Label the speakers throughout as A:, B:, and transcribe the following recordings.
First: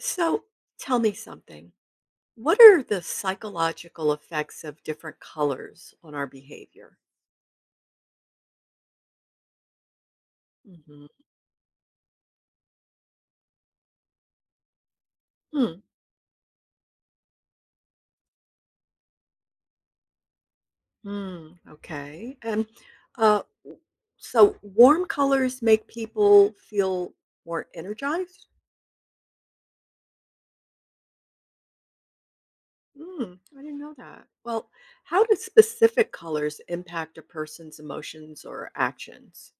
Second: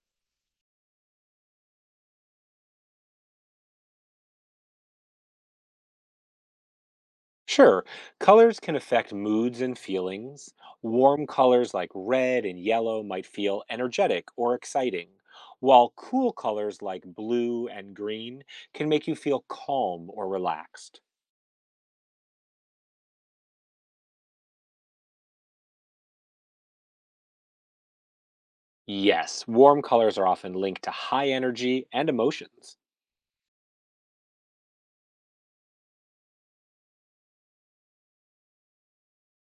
A: So tell me something. What are the psychological effects of different colors on our behavior?
B: Sure, colors can affect moods and feelings.
A: Mm-hmm.
B: Warm colors like red and yellow might feel energetic or exciting,
A: Hmm.
B: while cool colors like blue and green can make you feel calm or relaxed.
A: Mm, okay. Uh, w- so warm colors make people feel more energized?
B: Yes, warm colors are often linked to high energy and emotions.
A: Mm, I didn't know that. Well, how do specific colors impact a person's emotions or actions?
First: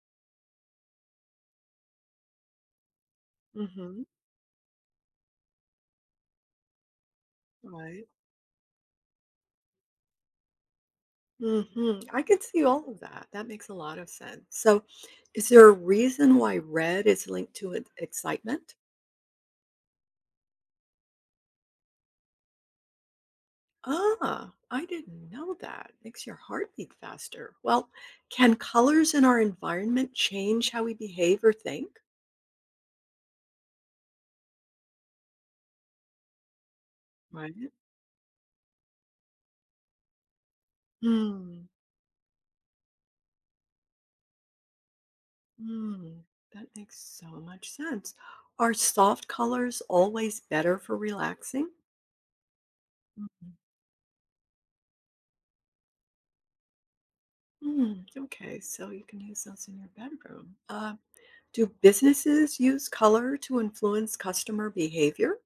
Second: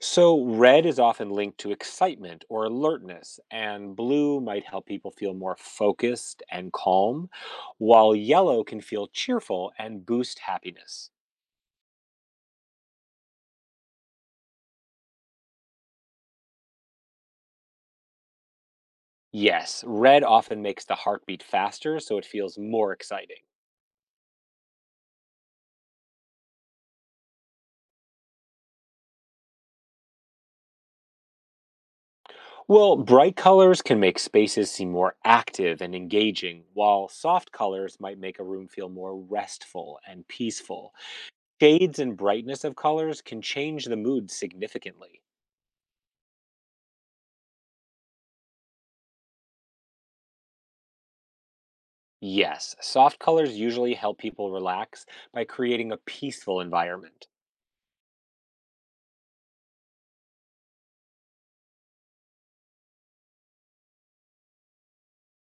B: So, red is often linked to excitement or alertness, and
A: Hmm.
B: blue might help people feel more focused and calm,
A: Right.
B: while yellow can feel cheerful and boost happiness.
A: Mhm. I can see all of that. That makes a lot of sense. So, is there a reason why red is linked to excitement?
B: Yes, red often makes the heartbeat faster, so it feels more exciting.
A: Ah, I didn't know that. Makes your heart beat faster. Well, can colors in our environment change how we behave or think?
B: Well, bright colors can make spaces seem more active and engaging, while soft
A: Right.
B: colors might make a room feel more restful and peaceful.
A: Hmm.
B: Shades and brightness of colors can change the mood significantly.
A: Hmm. That makes so much sense. Are soft colors always better for relaxing?
B: Yes, soft
A: Mhm.
B: colors usually help people relax by creating a peaceful environment.
A: Mm, okay, so you can use those in your bedroom. Do businesses use color to influence customer behavior?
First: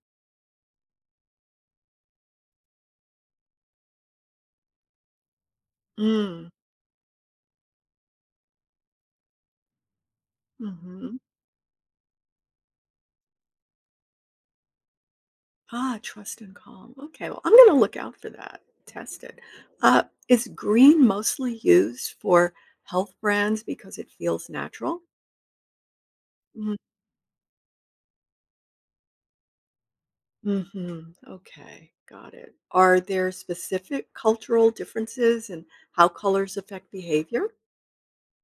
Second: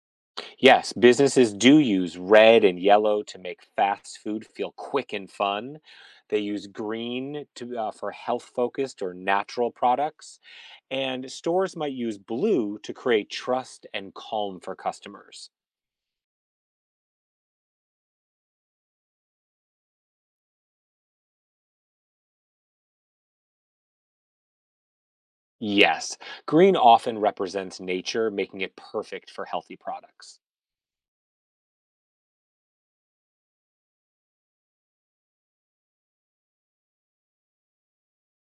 B: Yes, businesses do use red and yellow to make fast food feel quick and fun. They
A: Mm,
B: use green to for health-focused or natural products,
A: mhm.
B: and stores might use blue to create trust and calm for customers.
A: Ah, trust and calm. Okay, well, I'm gonna look out for that. Test it. Is green mostly used for health brands because it feels natural?
B: Yes, green
A: Mm,
B: often represents nature, making it perfect for healthy products.
A: mhm. Okay, got it. Are there specific cultural differences in how colors affect behavior?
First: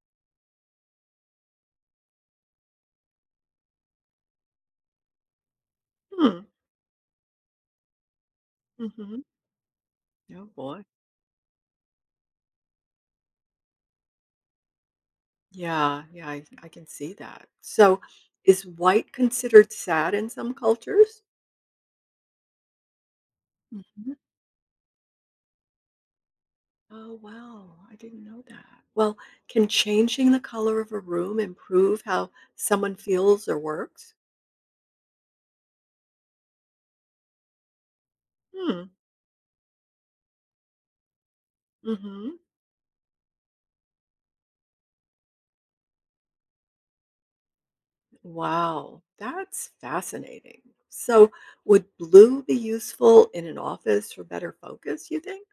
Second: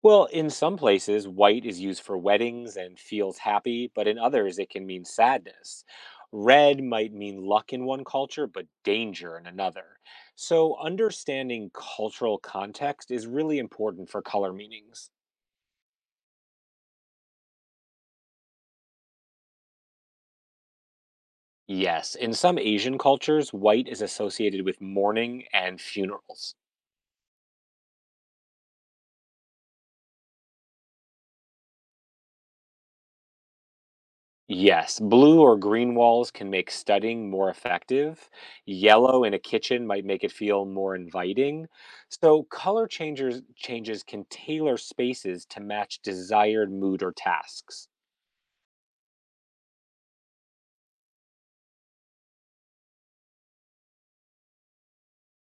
B: Well, in some places, white is used for weddings and feels happy, but in others, it can mean sadness.
A: Hmm.
B: Red might mean luck in one culture, but
A: Mhm.
B: danger in another.
A: Oh
B: So,
A: boy.
B: understanding cultural context is really important for color meanings.
A: Yeah, yeah, I can see that. So, is white considered sad in some cultures?
B: Yes, in some Asian cultures, white is
A: Mhm.
B: associated with mourning and funerals.
A: Oh, wow, I didn't know that. Well, can changing the color of a room improve how someone feels or works?
B: Yes, blue or green walls can make studying more effective.
A: Hmm.
B: Yellow in a kitchen might make it feel more inviting.
A: Mm-hmm.
B: So color changers changes can tailor spaces to match desired mood or tasks.
A: Wow, that's fascinating. So, would blue be useful in an office for better focus, you think?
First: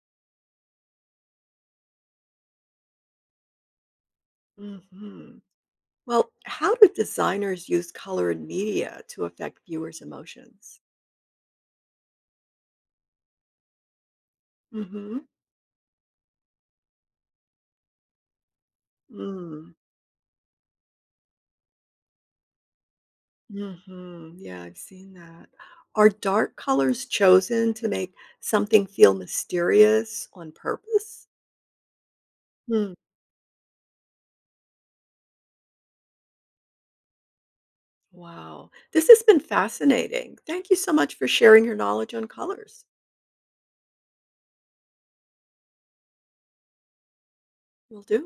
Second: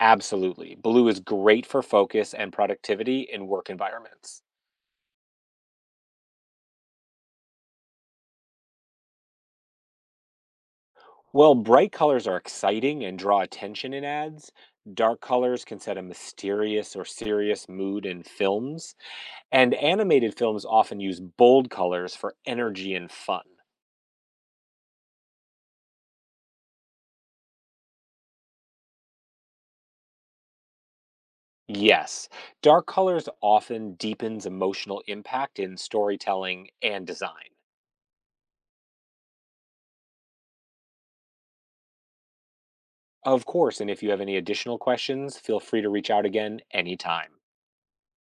B: Absolutely. Blue is great for focus and productivity in work environments.
A: Mm-hmm. Well, how do designers use color in media to affect viewers' emotions?
B: Well, bright colors are exciting and draw attention in ads.
A: Mm-hmm.
B: Dark colors can set a mysterious or serious mood in films. And
A: Mm,
B: animated films often use bold colors for energy and fun.
A: mhm, yeah, I've seen that. Are dark colors chosen to make something feel mysterious on purpose?
B: Yes, dark
A: Hmm,
B: colors often deepens emotional impact in storytelling and design.
A: wow. This has been fascinating. Thank you so much for sharing your knowledge on colors.
B: Of course, and if you have any additional questions, feel free to reach out again anytime.
A: Will do.